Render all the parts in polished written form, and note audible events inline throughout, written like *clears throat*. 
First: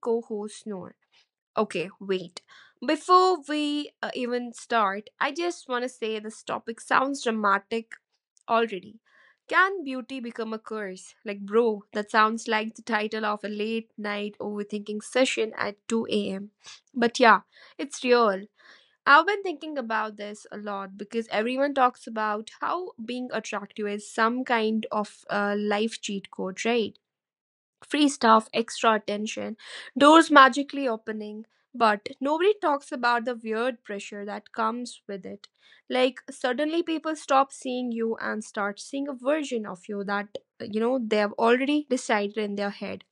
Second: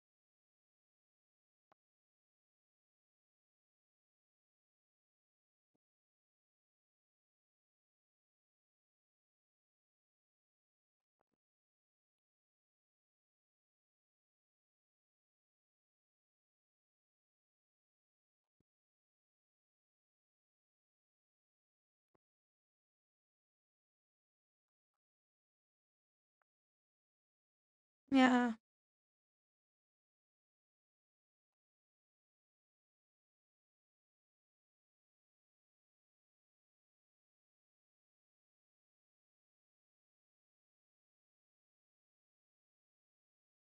co host, Noor. Okay, wait. Before we even start, I just want to say this topic sounds dramatic already. Can beauty become a curse? Like, bro, that sounds like the title of a late night overthinking session at 2 a.m. But yeah, it's real. I've been thinking about this a lot because everyone talks about how being attractive is some kind of life cheat code, right? Yeah. Free stuff, extra attention, doors magically opening. But nobody talks about the weird pressure that comes with it. Like, suddenly people stop seeing you and start seeing a version of you that, you know, they have already decided in their head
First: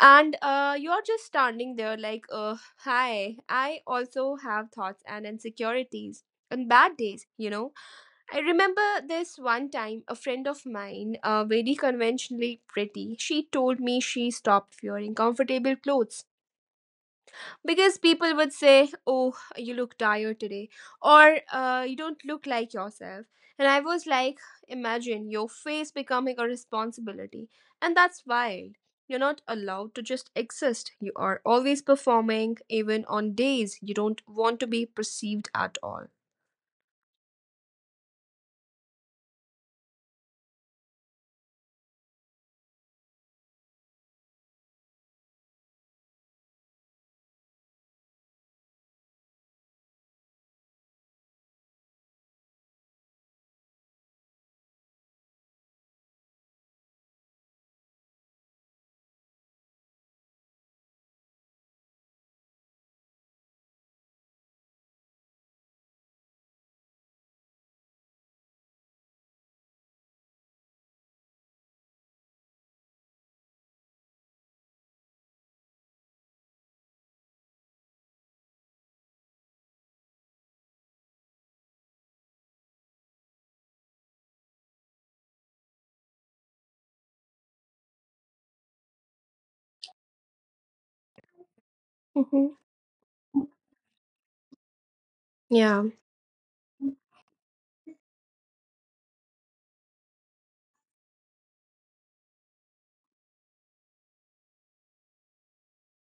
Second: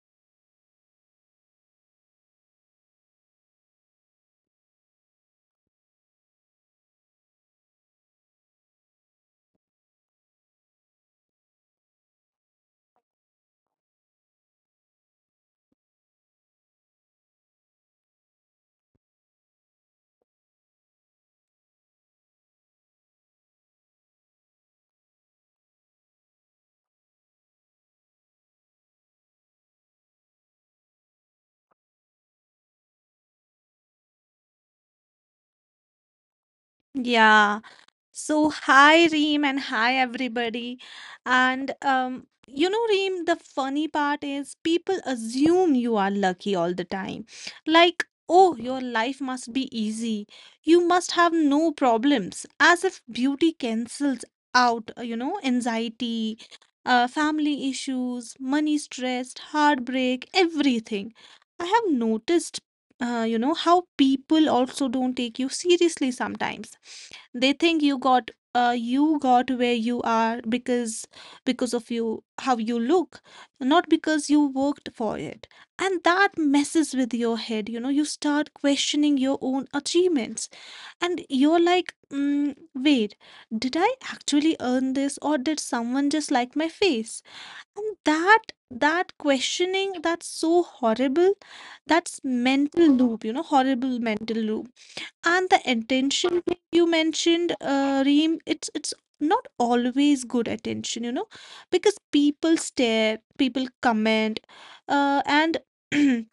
and you're just standing there like hi, I also have thoughts and insecurities and bad days. I remember this one time a friend of mine, very conventionally pretty, she told me she stopped wearing comfortable clothes because people would say, oh, you look tired today, or you don't look like yourself. And I was like, imagine your face becoming a responsibility. And that's wild. You're not allowed to just exist, you are always performing even on days you don't want to be perceived at all. Yeah. So, hi Reem and hi everybody. And, Reem, the funny part is people assume you are lucky all the time. Like, oh, your life must be easy. You must have no problems, as if beauty cancels out, anxiety, family issues, money stress, heartbreak, everything. I have noticed, how people also don't take you seriously sometimes. They think you got where you are because of you how you look, not because you worked for it. And that messes with your head, you know. You start questioning your own achievements, and you're like, wait, did I actually earn this, or did someone just like my face? And that questioning, that's so horrible. That's Mhm. mental loop, you know, horrible mental loop. And the Yeah. attention thing you mentioned, Reem, it's not always good attention, you know, because people stare, people comment, and *clears throat*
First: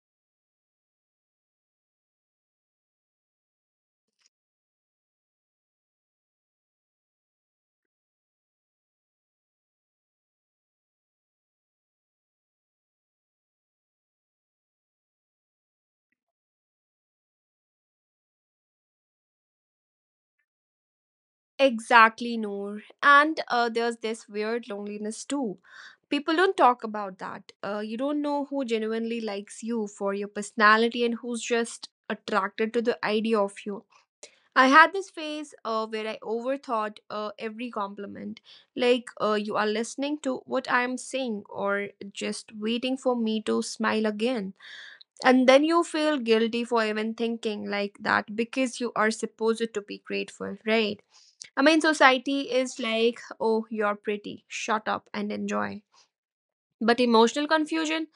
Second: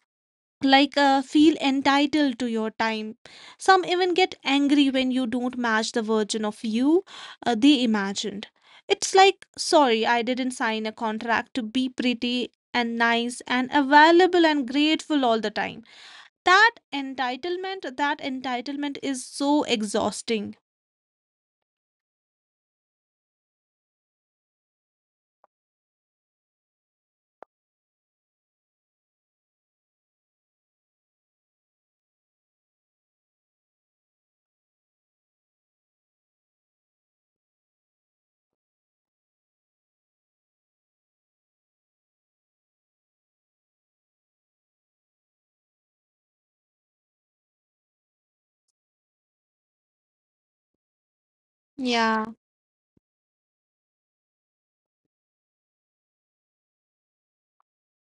like feel entitled to your time. Some even get angry when you don't match the version of you they imagined. It's like, sorry, I didn't sign a contract to be pretty and nice and available and grateful all the time. That entitlement is so exhausting. Exactly, Noor. And there's this weird loneliness too. People don't talk about that. You don't know who genuinely likes you for your personality and who's just attracted to the idea of you. I had this phase where I overthought every compliment. Like, you are listening to what I am saying or just waiting for me to smile again. And then you feel guilty for even thinking like that because you are supposed to be grateful, right? I mean, Yeah. society is like, oh, you're pretty, shut up and enjoy. But emotional confusion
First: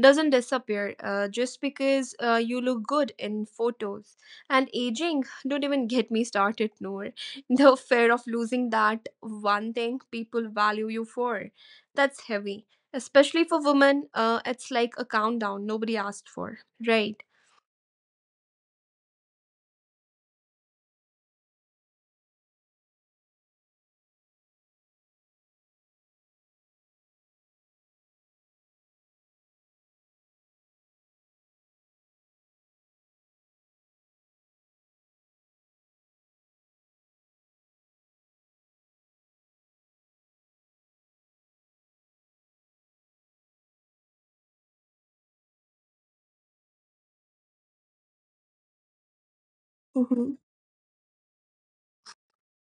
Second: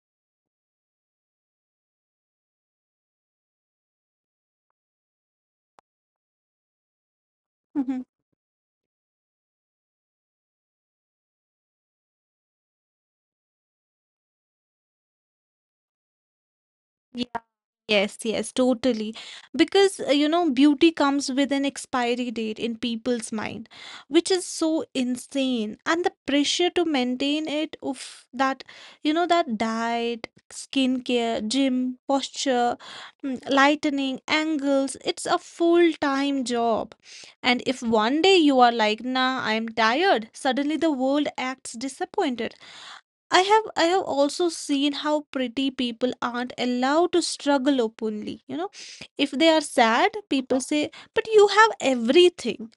doesn't disappear, just because you look good in photos. And aging, don't even get me started, Noor. *laughs* The fear of losing that one thing people value you for, that's heavy. Especially for women, it's like a countdown nobody asked for, right? Yeah, yes, yes, totally. Because, beauty comes with an expiry date in people's mind, which is so insane. And the pressure to maintain it, of that, you know, that diet, skincare, gym, posture, lightening, angles, it's a full-time job. And if one day you are like, nah, I'm tired, suddenly the world acts disappointed. I have also seen how pretty people aren't allowed to struggle openly. You know, if they are sad, Mhm. people say, "But you have everything."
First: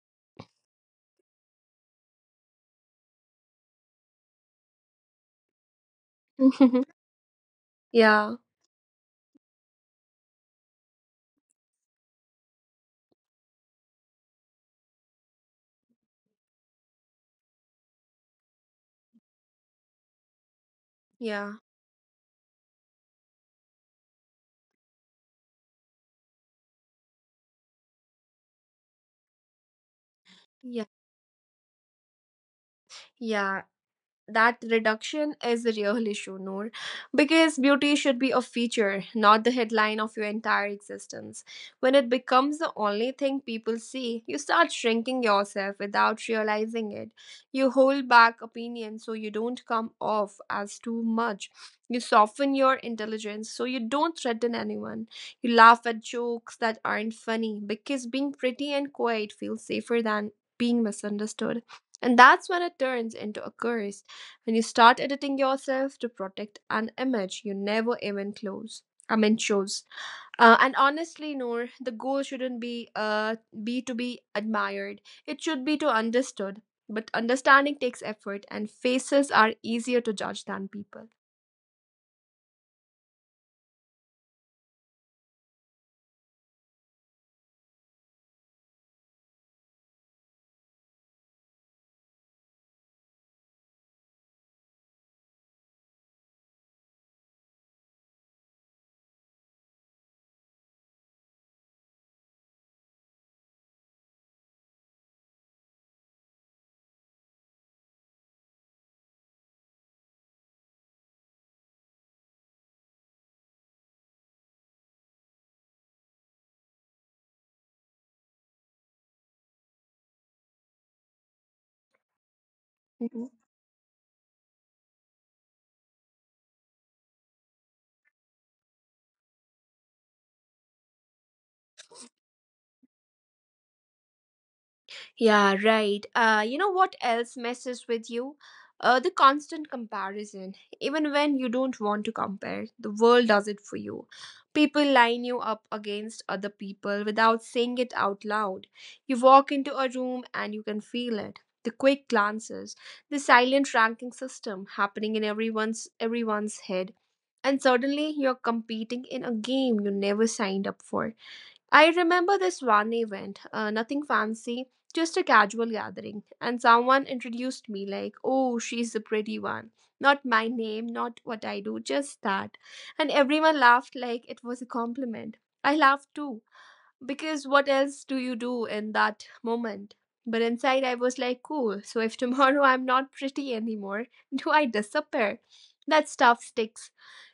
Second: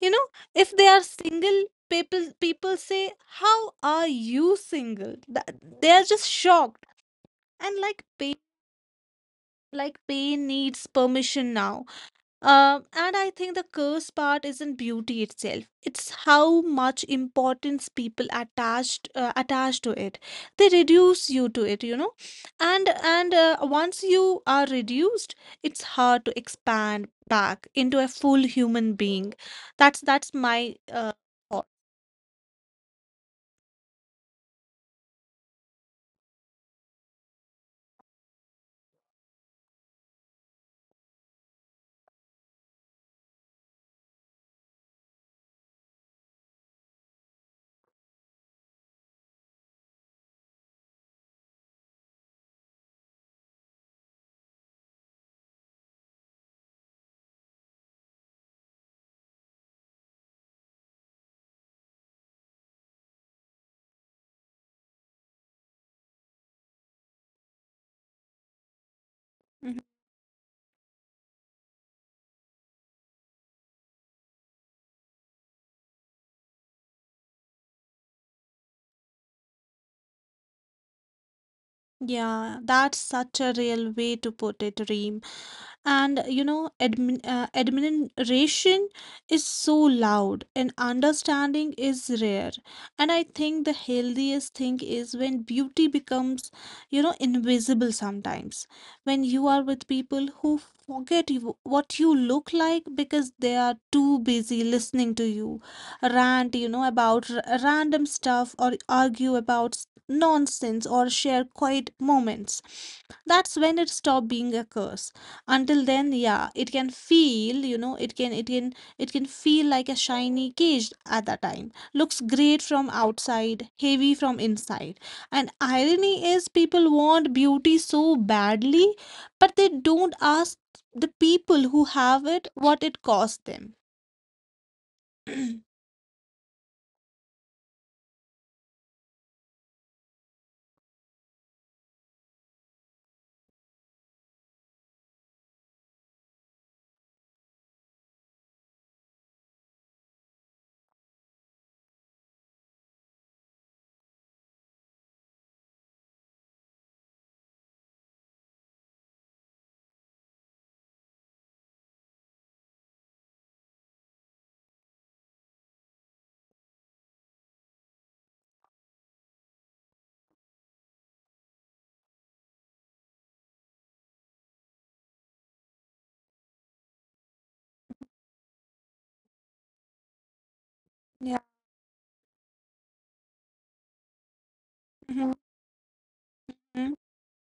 You know, if they are single, people say, "How are you single?" That, they are just Mhm. shocked, and *laughs* like Yeah. pain, like pain needs permission now. And I think the curse part isn't beauty itself. It's how much importance people attach to it. They reduce you Yeah. to it, you know. And once you are reduced, it's hard to expand back into a full human being. That's my Yeah. Thought. Yeah. That reduction is the real issue, Noor, because beauty should be a feature, not the headline of your entire existence. When it becomes the only thing people see, you start shrinking yourself without realizing it. You hold back opinions so you don't come off as too much. You soften your intelligence so you don't threaten anyone. You laugh at jokes that aren't funny because being pretty and quiet feels safer than being misunderstood. And that's when it turns into a curse, when you start editing yourself to protect an image you never even close, I mean Mm-hmm. shows. And honestly, Noor, the goal shouldn't be to be admired. It should be to understood. But understanding takes effort, and faces are easier to judge than people. Yeah, that's such a real way to put it, Reem. And you know, admiration is so loud, and understanding is rare. And I think the healthiest thing is when beauty becomes, you know, invisible sometimes. When you are with people who forget you, what you look like because they are too busy listening to you rant, you know, about random stuff, or argue about nonsense, or share quiet moments. That's when it stopped being a curse. Until then, yeah, it can feel, you know, it can feel like a shiny cage. At that time, looks great from outside, heavy from inside. And irony is, people want beauty so badly, but they don't ask the people who have it what it cost them. Yeah, *clears throat* right. You know what else messes with you? The constant comparison. Even when you don't want to compare, the world does it for you. People line you up against other people without saying it out loud. You walk into a room and you can feel it. The quick glances, the silent ranking system happening in everyone's head. And suddenly you're competing in a game you never signed up for. I remember this one event, nothing fancy, just a casual gathering, and someone introduced me like, oh, she's the pretty one. Not my name, not what I do, just that. And everyone laughed like it was a compliment. I laughed too, because what else do you do in that moment? But inside, I was Yeah. like, cool, so if *laughs* tomorrow I'm not pretty anymore, *laughs* do I Mhm. disappear? That stuff Mhm. sticks.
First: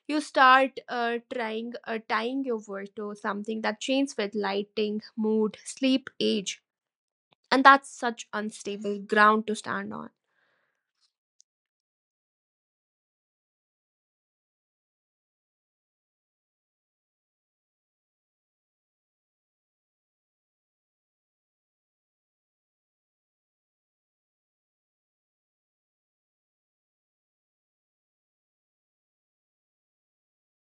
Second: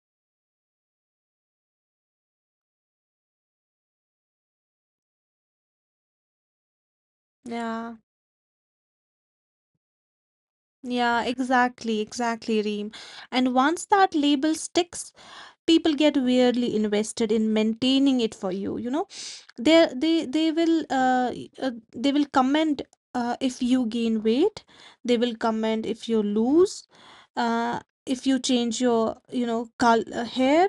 You start trying tying your work to something that changes with lighting, mood, sleep, age, and that's Yeah. such unstable ground to stand on. Yeah, exactly, exactly, Reem. And once that label sticks, people get weirdly invested in maintaining it for you. You know, they will comment if you gain weight, they will comment if you lose, uh if you change your, you know, col hair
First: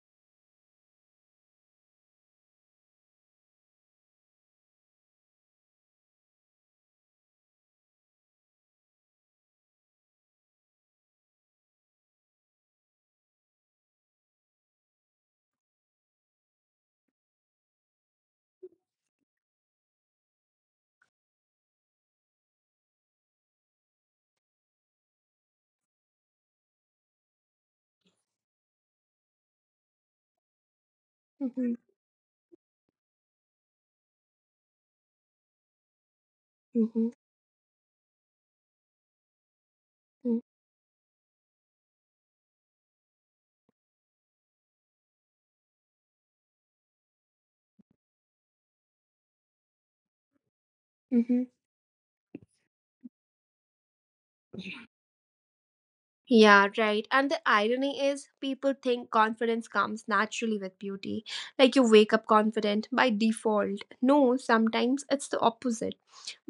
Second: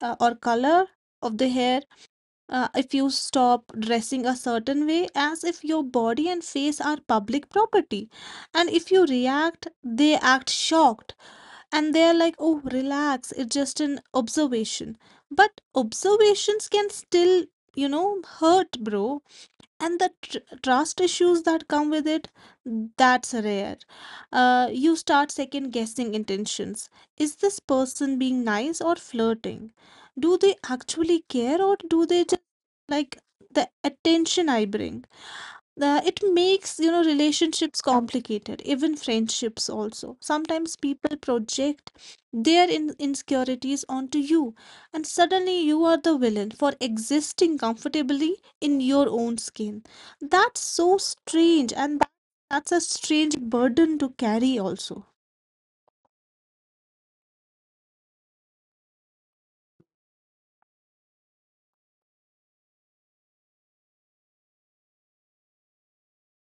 or color of the hair. If you stop dressing a certain way, as if your body and face are public property. And if you react, they act shocked, and they're like, oh, relax, it's just an observation. But observations can still, you know, hurt, bro. And the trust issues that come with it, that's rare. You start second guessing intentions. Is this person being nice or flirting? Do they actually care, or Mhm, do they just like the attention I bring? It makes, you know, mhm, relationships complicated, even friendships also. mm, Sometimes people project their insecurities onto you, and suddenly you are the villain for existing comfortably in your own skin. That's so mhm. strange, and that, that's a strange burden to carry, also. Yeah, right. And the irony is, people think confidence comes naturally with beauty. Like you wake up confident by default. No, sometimes it's the opposite.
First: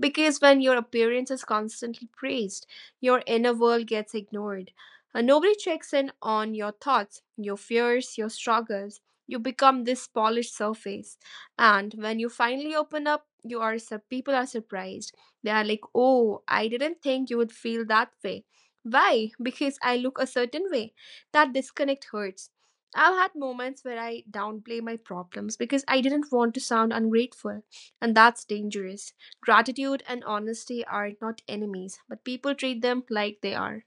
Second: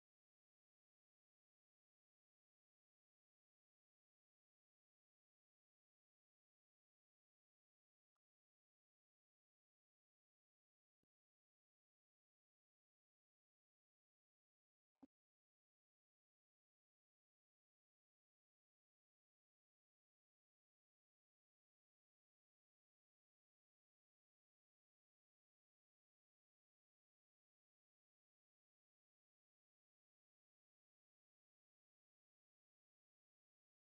Because when your appearance is constantly praised, your inner world gets ignored. Nobody checks in on your thoughts, your fears, your struggles. You become this polished surface. And when you finally open up, you are people are surprised. They are like, "Oh, I didn't think you would feel that way." Why? Because I look a certain way. That disconnect hurts. I've had moments where I downplay my problems because I didn't want to sound ungrateful, and that's dangerous. Gratitude and honesty are not enemies, but people treat them like they are.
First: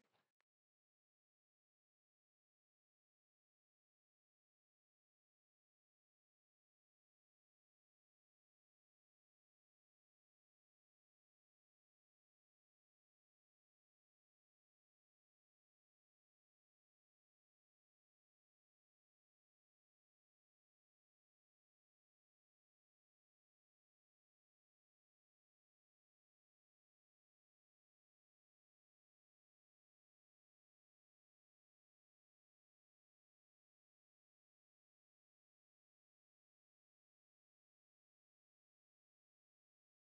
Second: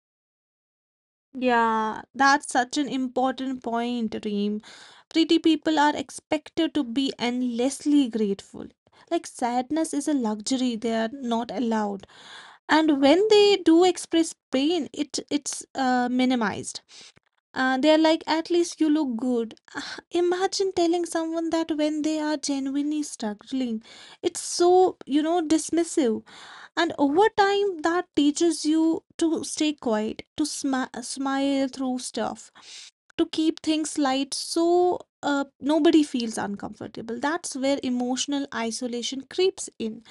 Yeah, that's such an important point, Reem. Pretty people are expected to be endlessly grateful. Like sadness is a luxury they are not allowed. And when they do express pain, it's minimized. They're like, at least you look good. *sighs* Ah, imagine telling someone that when they are genuinely struggling. It's so, you know, dismissive. And over time, that teaches you to stay quiet, to sma smile through stuff, to keep things light, so nobody feels uncomfortable. That's where emotional isolation creeps in.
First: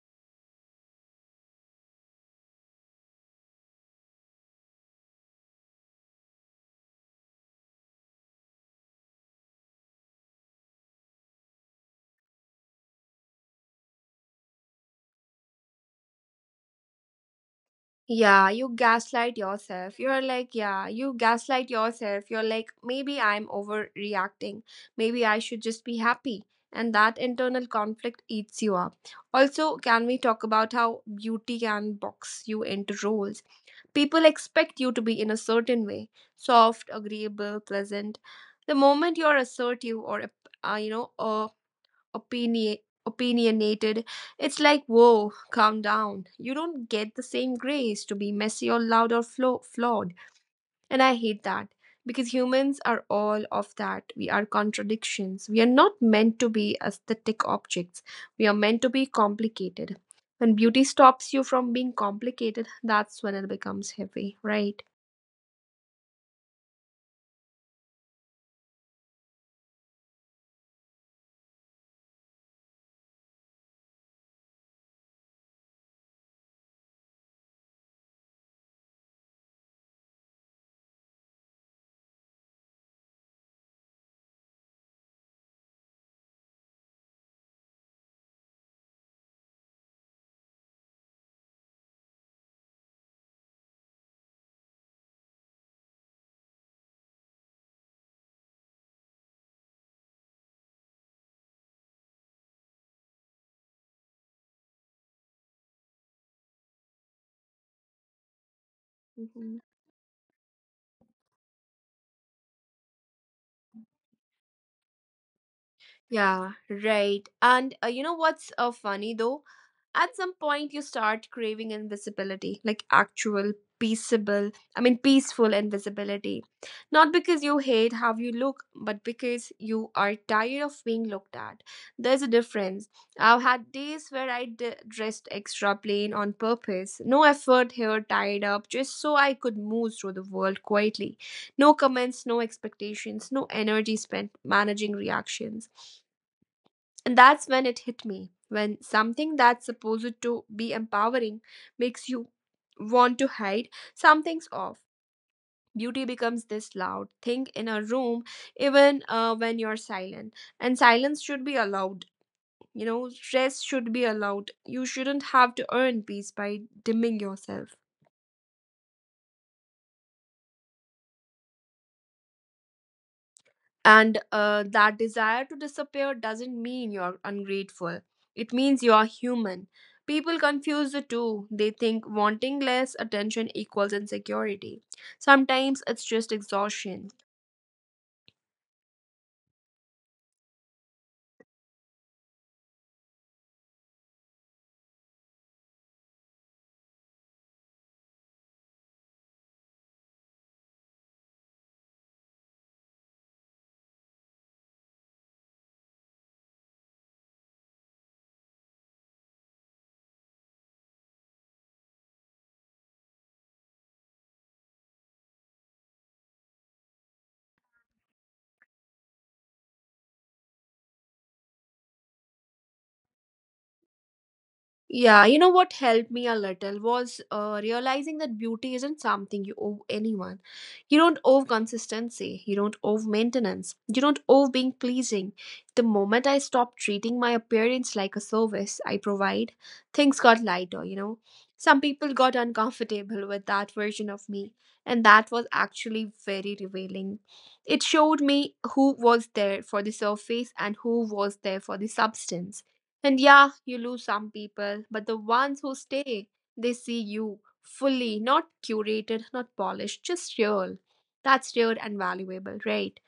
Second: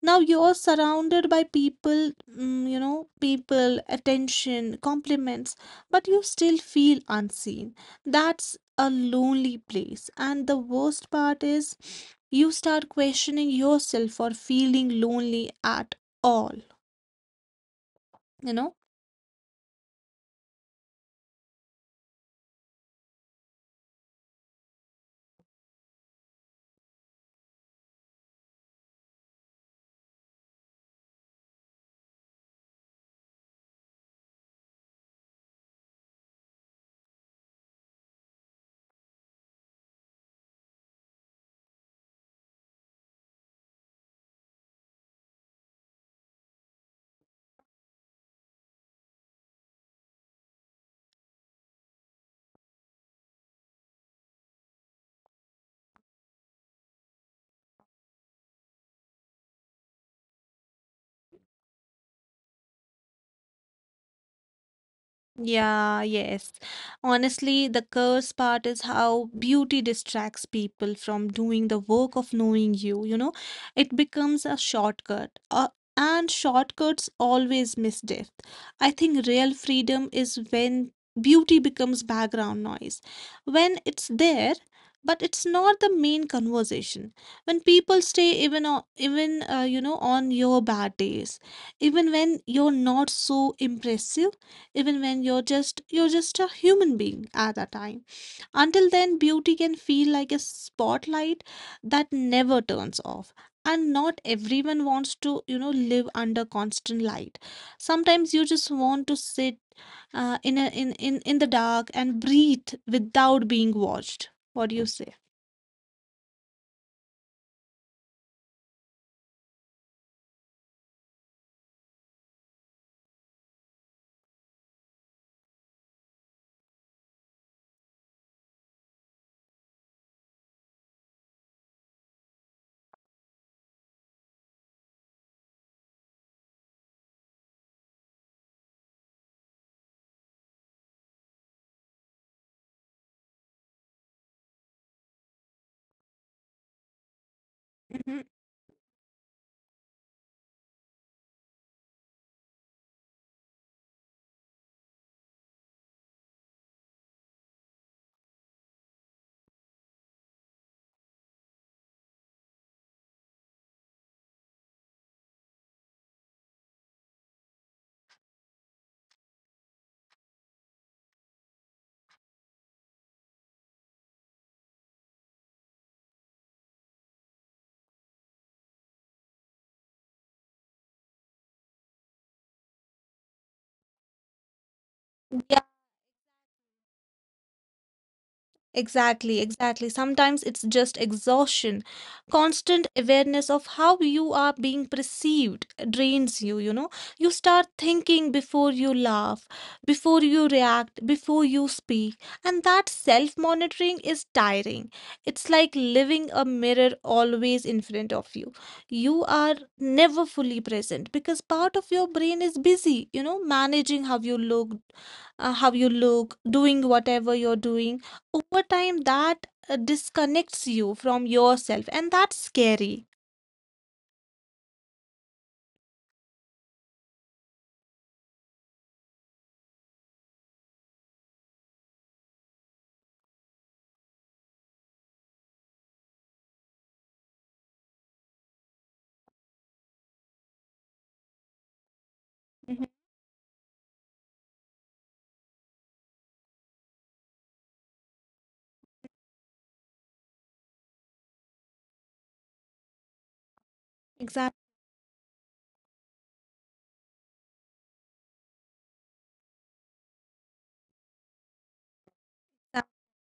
Now you're surrounded by people, you know, people, attention, compliments, but you still feel unseen. That's a lonely place. And the worst part is, you start questioning yourself for feeling lonely at all, Yeah, you you know? gaslight yourself. You're like, yeah, you gaslight yourself. You're like, maybe I'm overreacting. Maybe I should just be happy. And that internal conflict eats you up. Also, can we talk about how beauty can box you into roles? People expect you to be in a certain way, soft, agreeable, pleasant. The moment you're assertive or, uh, you know, uh, opini- opinionated, it's like, whoa, calm down. You don't get the same grace to be messy or loud or flawed. And I hate that because humans are all of that. We are contradictions. We are not meant to be aesthetic objects, we are meant to be complicated. When beauty stops you from being complicated, that's when it becomes heavy, right? Yeah, yes. Honestly, the curse part is how beauty distracts people from doing the work of knowing you, you know? It becomes a shortcut. And shortcuts always miss depth. I think real freedom is when beauty becomes background noise. When it's there, but it's not the main conversation. When people stay even on, even, you know, on your bad days, even when you're not so impressive, even when you're just a human being. At that time, until then, beauty can feel like a spotlight that never turns off. And not everyone wants to, you know, live under constant light. Sometimes you just want to sit in in the dark and breathe without being watched. What do you say? Yeah, right. And you know what's funny though? At some point, you start craving invisibility, like actual, peaceable, I mean, peaceful invisibility. Not because you hate how you look, but because you are tired of being looked at. There's a difference. I've had days where I dressed extra plain on purpose, no effort, hair tied up, just so I could move through the world quietly. No comments, no expectations, no energy spent managing reactions. And that's when it hit Mhm. me, when something that's supposed to be empowering makes you want to hide, something's off. Beauty becomes this loud thing in a room, even when you're silent. And silence should be allowed. You know, stress should be allowed. You shouldn't have to earn peace by dimming yourself. And that desire to disappear doesn't mean you're ungrateful, it means you're human. People confuse the two. They think wanting less attention equals insecurity. Sometimes it's just exhaustion. Exactly, exactly. Sometimes it's just exhaustion. Constant awareness of how you are being perceived drains you, you know. You start thinking before you laugh, before you react, before you speak. And that self-monitoring is tiring. It's like living a mirror always in front of you. You are never fully present because part of your brain is busy, you know, managing how you look, doing whatever you're doing. Over time, that disconnects you from yourself, and that's scary. Yeah, you know what helped me a little was realizing that beauty isn't something you owe anyone. You don't owe consistency, you don't owe maintenance, you don't owe being pleasing. The moment I stopped treating my appearance like a service I provide, things got lighter, you know. Some people got Mhm. uncomfortable with that version of me, and that was actually very revealing. It showed me who was there for the surface and who was there for the substance. And yeah, you lose some Exactly. people, but the ones who stay, they see you fully, not curated, not polished, just real. That's rare and valuable, right?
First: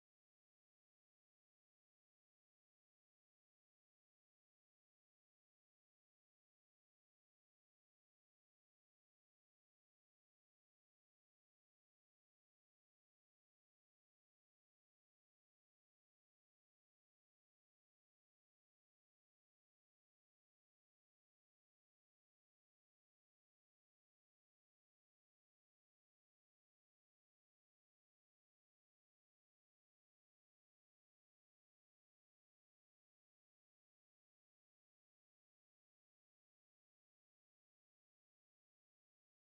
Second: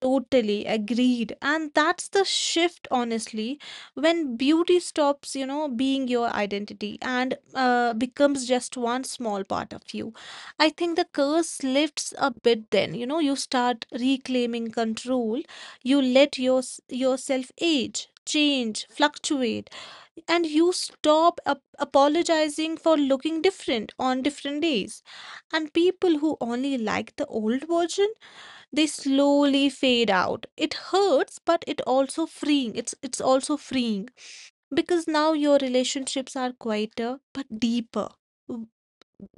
Totally agreed. And that's the shift, honestly, when beauty stops, you know, being your identity, and becomes just one small part of you. I think the curse lifts a bit then. You know, you start reclaiming control, you let your, yourself age, change, fluctuate, and you stop apologizing for looking different on different days. And people who only like the old version, they slowly fade out. It hurts, but it also freeing. It's also freeing, because now your relationships are quieter but deeper. W-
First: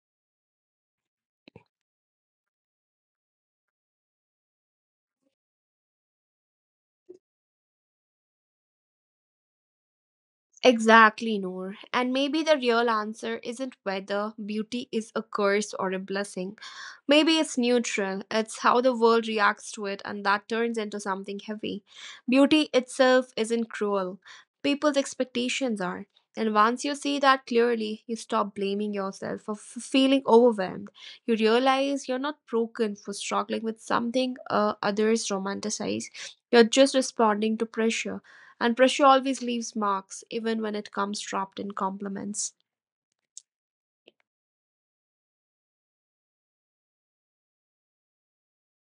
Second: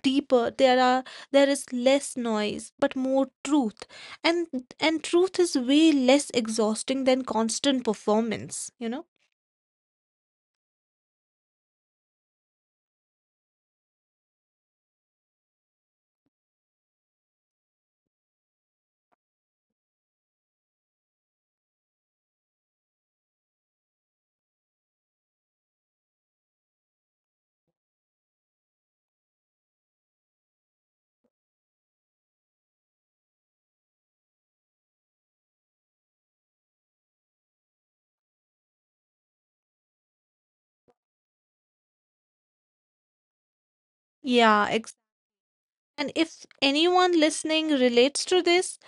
Deeper. There are, there is less noise but more truth. And truth is way less exhausting than constant performance, you know. Exactly, Noor. And maybe the real answer isn't whether beauty is a curse or a blessing. Maybe it's neutral. It's how the world reacts to it, and that turns into something heavy. Beauty itself isn't cruel, people's expectations are. And once you see that clearly, you stop blaming yourself for feeling overwhelmed. You realize you're not broken for struggling with something others romanticize. You're just responding to pressure. And pressure always leaves marks, even when it comes wrapped in compliments. Yeah, ex- and if anyone listening relates to this,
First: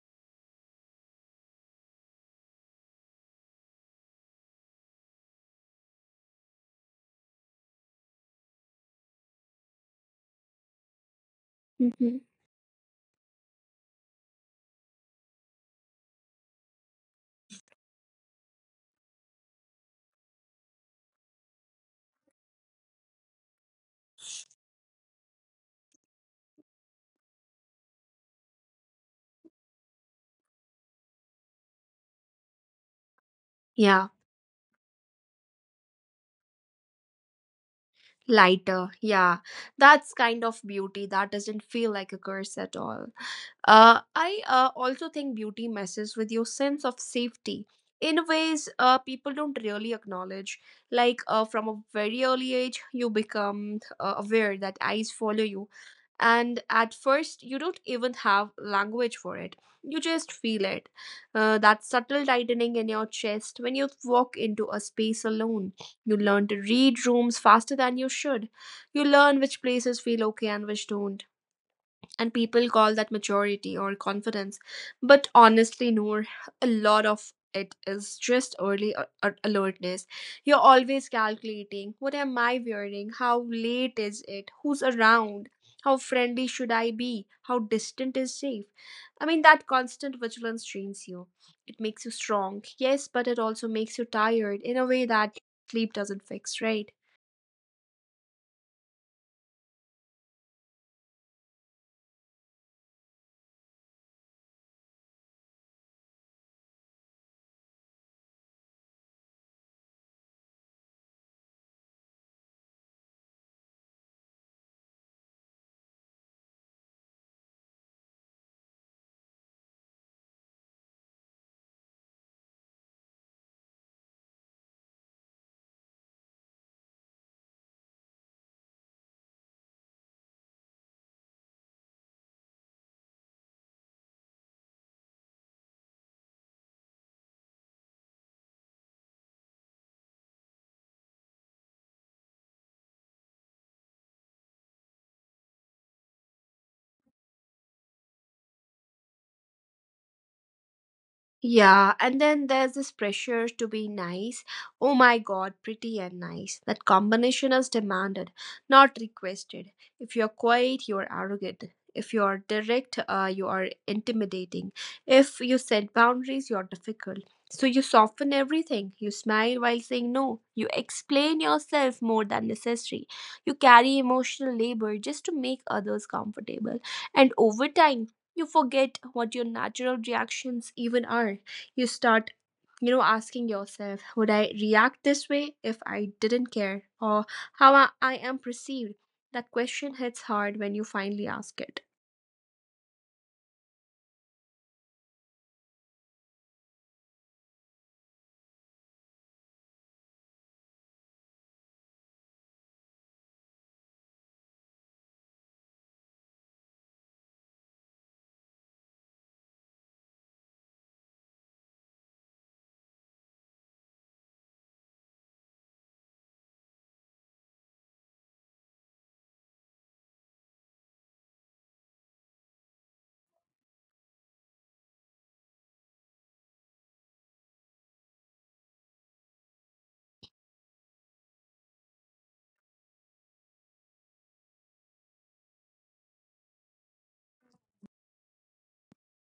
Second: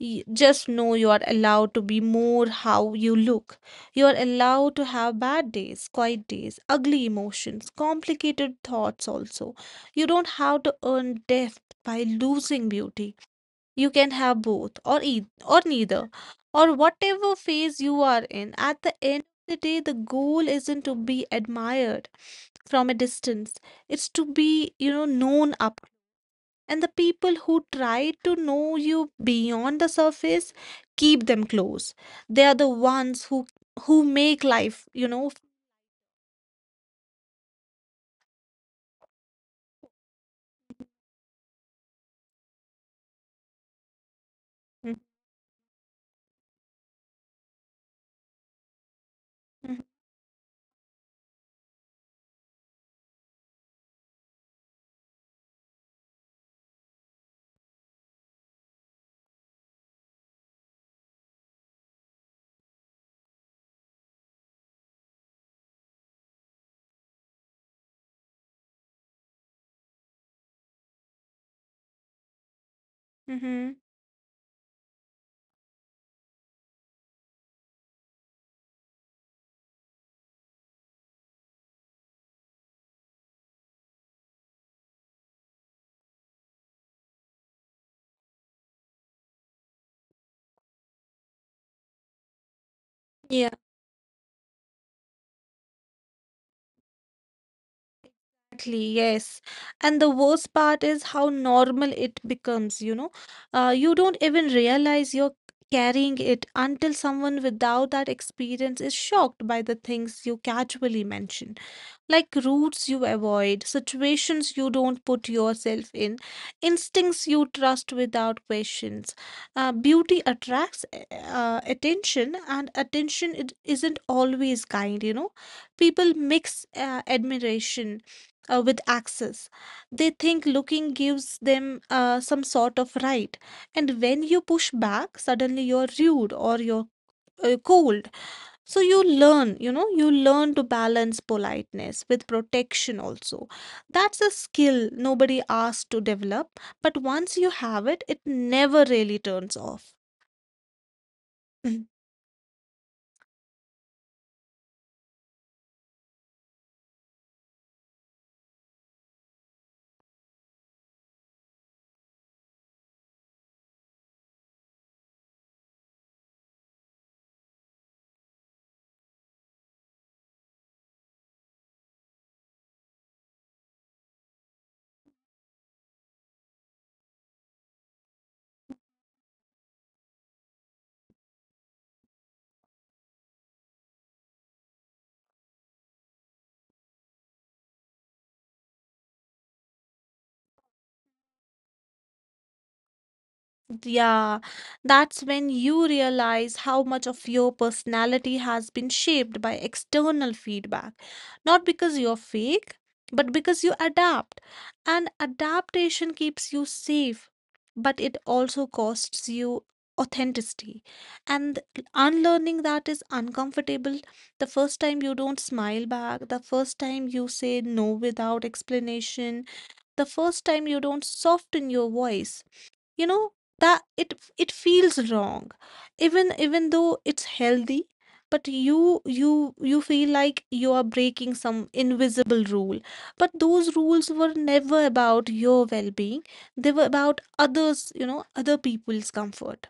just know you are allowed to be more how you look. You are allowed to have bad days, quiet days, ugly emotions, complicated thoughts also. You don't have to earn depth by Hmm. losing beauty. You can have both, or or neither, or whatever phase you are in. At the end of the day, the goal isn't to be admired from a distance. It's to be, you know, known up. And the people who try to know you beyond the surface, keep them close. They are the ones who Yeah, make life, you know. lighter. Yeah, that's kind of beauty that doesn't feel like a curse at all. I also think beauty messes with your sense of safety in ways people don't Mm-hmm. really acknowledge. Like from a very early age, you become aware that eyes follow you. And at first, you don't even have language for it. You just feel it. That subtle tightening in your chest when you walk into a space alone. You learn to read rooms faster than you should. You learn which places feel okay and which don't, and people call that Mm-hmm, maturity or confidence, but honestly, Noor, a lot of it is just early alertness. You're always calculating, what am I wearing, how late is it, who's around, how friendly should I be, how distant is safe. I mean, that constant vigilance trains you. It makes you strong, yes, yeah. but it also makes you tired in a way that sleep doesn't fix, right? Exactly, yes. And the worst part is how normal it becomes, you know. You don't even realize you're carrying it until someone without that experience is shocked by the things you casually mention, like routes you avoid, situations you don't put yourself in, instincts you trust without questions. Beauty attracts attention, and attention, it isn't always kind, you know. People mix admiration with access. They think looking gives them some sort of right, and when you push back, suddenly you're rude or you're cold. So you learn, you know, you learn to balance politeness with protection also. That's a skill nobody asks to develop, but once you have it, it never really turns off. *laughs* Yeah, and then there's this pressure to be nice. Oh my god, pretty and nice. That combination is demanded, not requested. If you're quiet, you are arrogant. If you are direct, you are intimidating. If you set boundaries, you're difficult. So you soften everything. You smile while saying no. You explain yourself more than necessary. You carry emotional labor just to make others comfortable. And over time, you forget what your natural reactions even are. You start asking yourself, would I react this way if I didn't care or how I am perceived? That question hits hard when you finally ask it. Yeah, that's when you realize how much of your personality has been shaped by external feedback. Not because you're fake, but because you adapt. And adaptation keeps you safe, but it also costs you authenticity. And unlearning that is uncomfortable. The first time you don't smile back, the first time you say no without explanation, the first time you don't soften your voice, you know that it feels wrong, even though it's healthy, but you feel like you are breaking some invisible rule. But those rules were never about your well-being, they were about others, you know, other people's comfort.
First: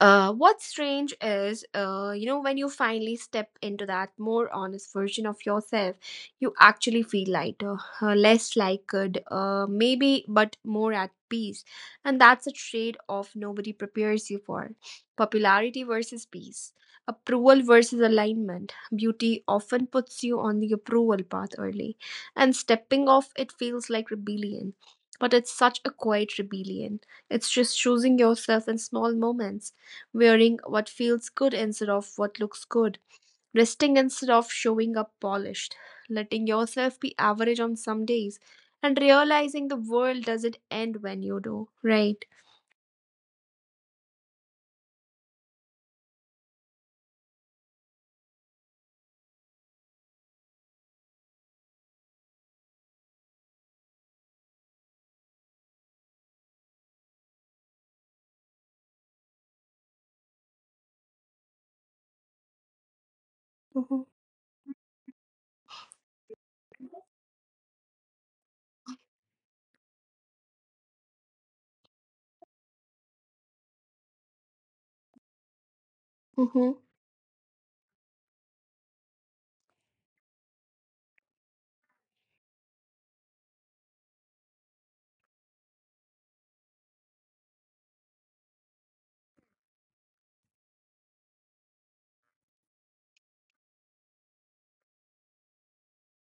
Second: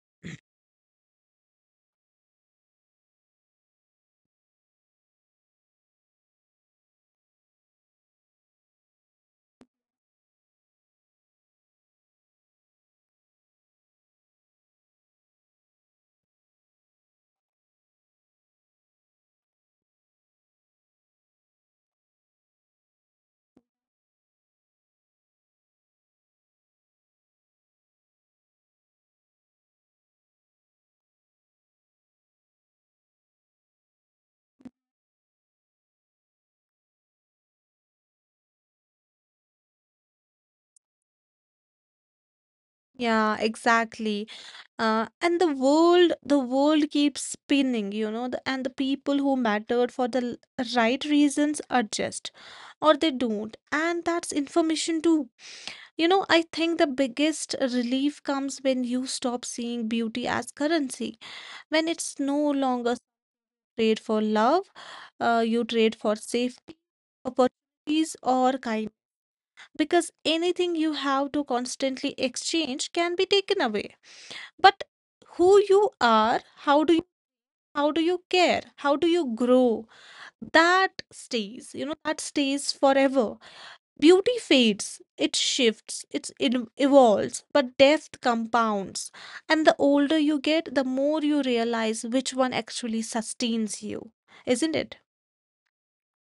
What's strange is, when you finally step into that more honest version of yourself, you actually feel lighter, less like good, maybe, but more at peace. And that's a trade off nobody prepares you for, popularity versus peace, approval versus alignment. Beauty often puts you on the approval path early, and stepping off it feels like rebellion. But it's such a quiet rebellion. It's just choosing yourself in small moments, wearing what feels good instead of what looks good, resting instead of showing up polished, letting yourself be average on some days, and realizing the world doesn't end when you do, right? Yeah, exactly. And the world keeps spinning, you know. And the people who mattered for the right reasons adjust or they don't, and that's information too. You know, I think the biggest relief comes when you stop seeing beauty as currency. When it's no longer trade for love, you trade for safety, opportunities, or kindness. Because anything you have to constantly exchange can be taken away. But who you are, Mm-hmm. How do you care, how do you grow, that stays. You know, that stays forever. Beauty fades, it shifts, evolves, but death compounds. And the older you get, the more you realize which one actually sustains you, isn't it?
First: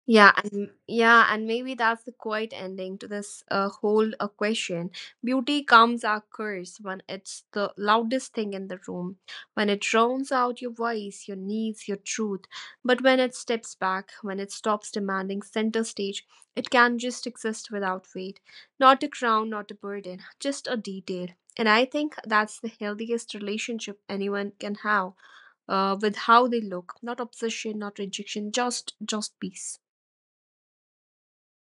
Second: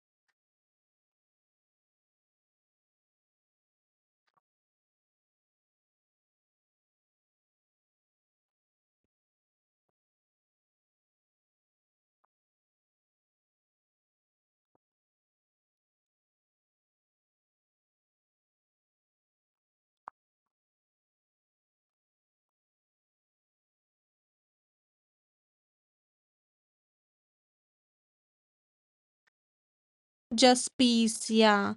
Yeah, and maybe that's the quiet ending to this whole question. Beauty comes a curse when it's the loudest thing in the room, when it drowns out your voice, your needs, your truth. But when it steps back, when it stops demanding center stage, it can just exist without weight. Not a crown, not a burden, just a detail. And I think that's the healthiest relationship anyone can have with how they look. Not obsession, not rejection, just peace. Just peace, yeah.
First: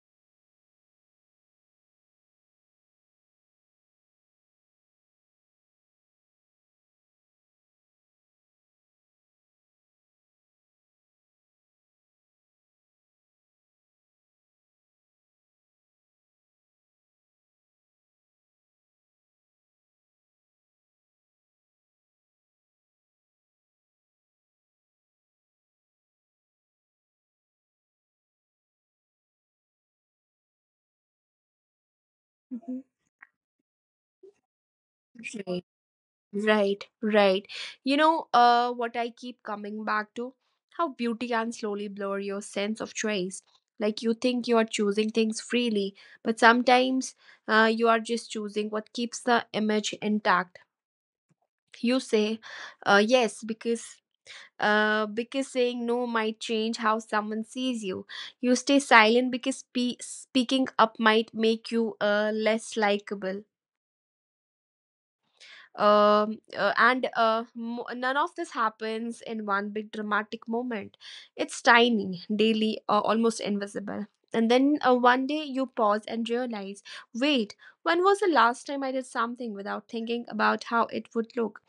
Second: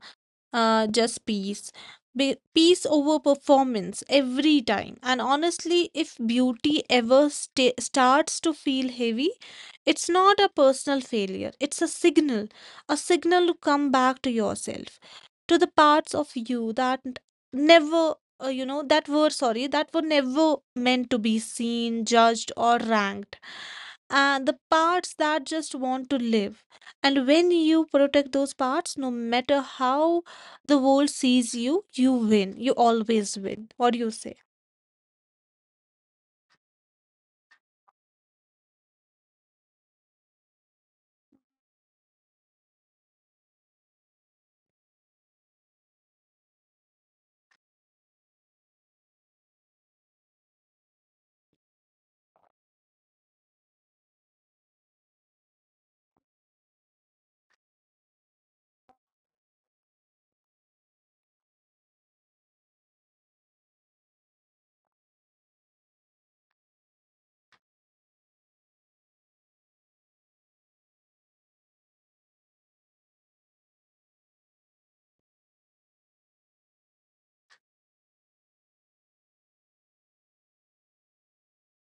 Just peace. Peace over performance every time. And honestly, if beauty ever starts to feel heavy, it's not a personal failure, it's a signal to come back to yourself, to the parts of you that never. You know, that were sorry, that were never meant to be seen, judged, or ranked, and the parts that just want to live. And when you protect those parts, no matter how the world sees you, you win. You Mhm. always win. What do you say? Right, right, right. What I keep coming back to, how beauty can slowly blur your sense of choice. Like you think you are choosing things freely, but sometimes you are just choosing what keeps the image intact. You say, yes, because saying no might change how someone sees you. You stay silent because speaking up might make you less likable. None of this happens in one big dramatic moment. It's tiny, daily, almost invisible. And then one day you pause and realize, wait, when was the last time I did something without thinking about how it would look?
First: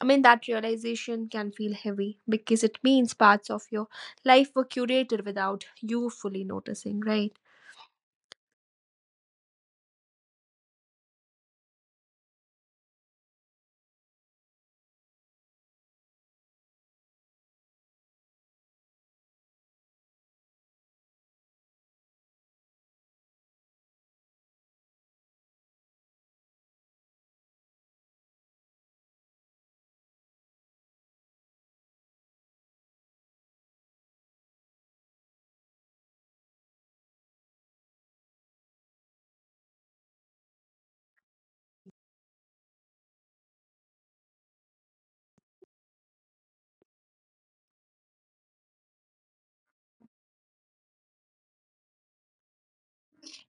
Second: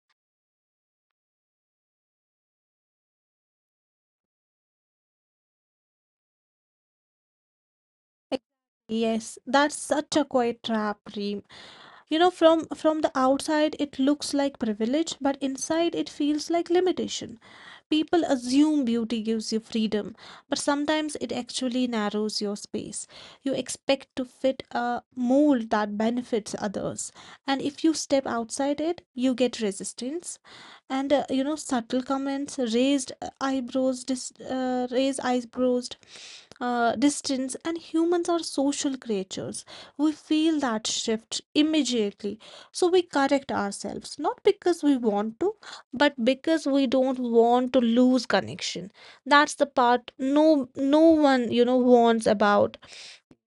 I mean, that realization can feel heavy because it means parts of your life were curated without you fully noticing, right? Exactly. Yes, that's such a quiet trap, Reem. You know, from the outside it looks like privilege, but inside it feels like limitation. People assume beauty gives you freedom, but sometimes it actually narrows your space. You expect to fit a mold that benefits others, and if you step outside it, you get resistance. And you know, subtle comments, eyebrows dis raise eyebrows, distance. And humans are social creatures, we feel that shift immediately, so we correct ourselves, not because we want to, but because we don't want to lose connection. That's the part no one, you know, warns about.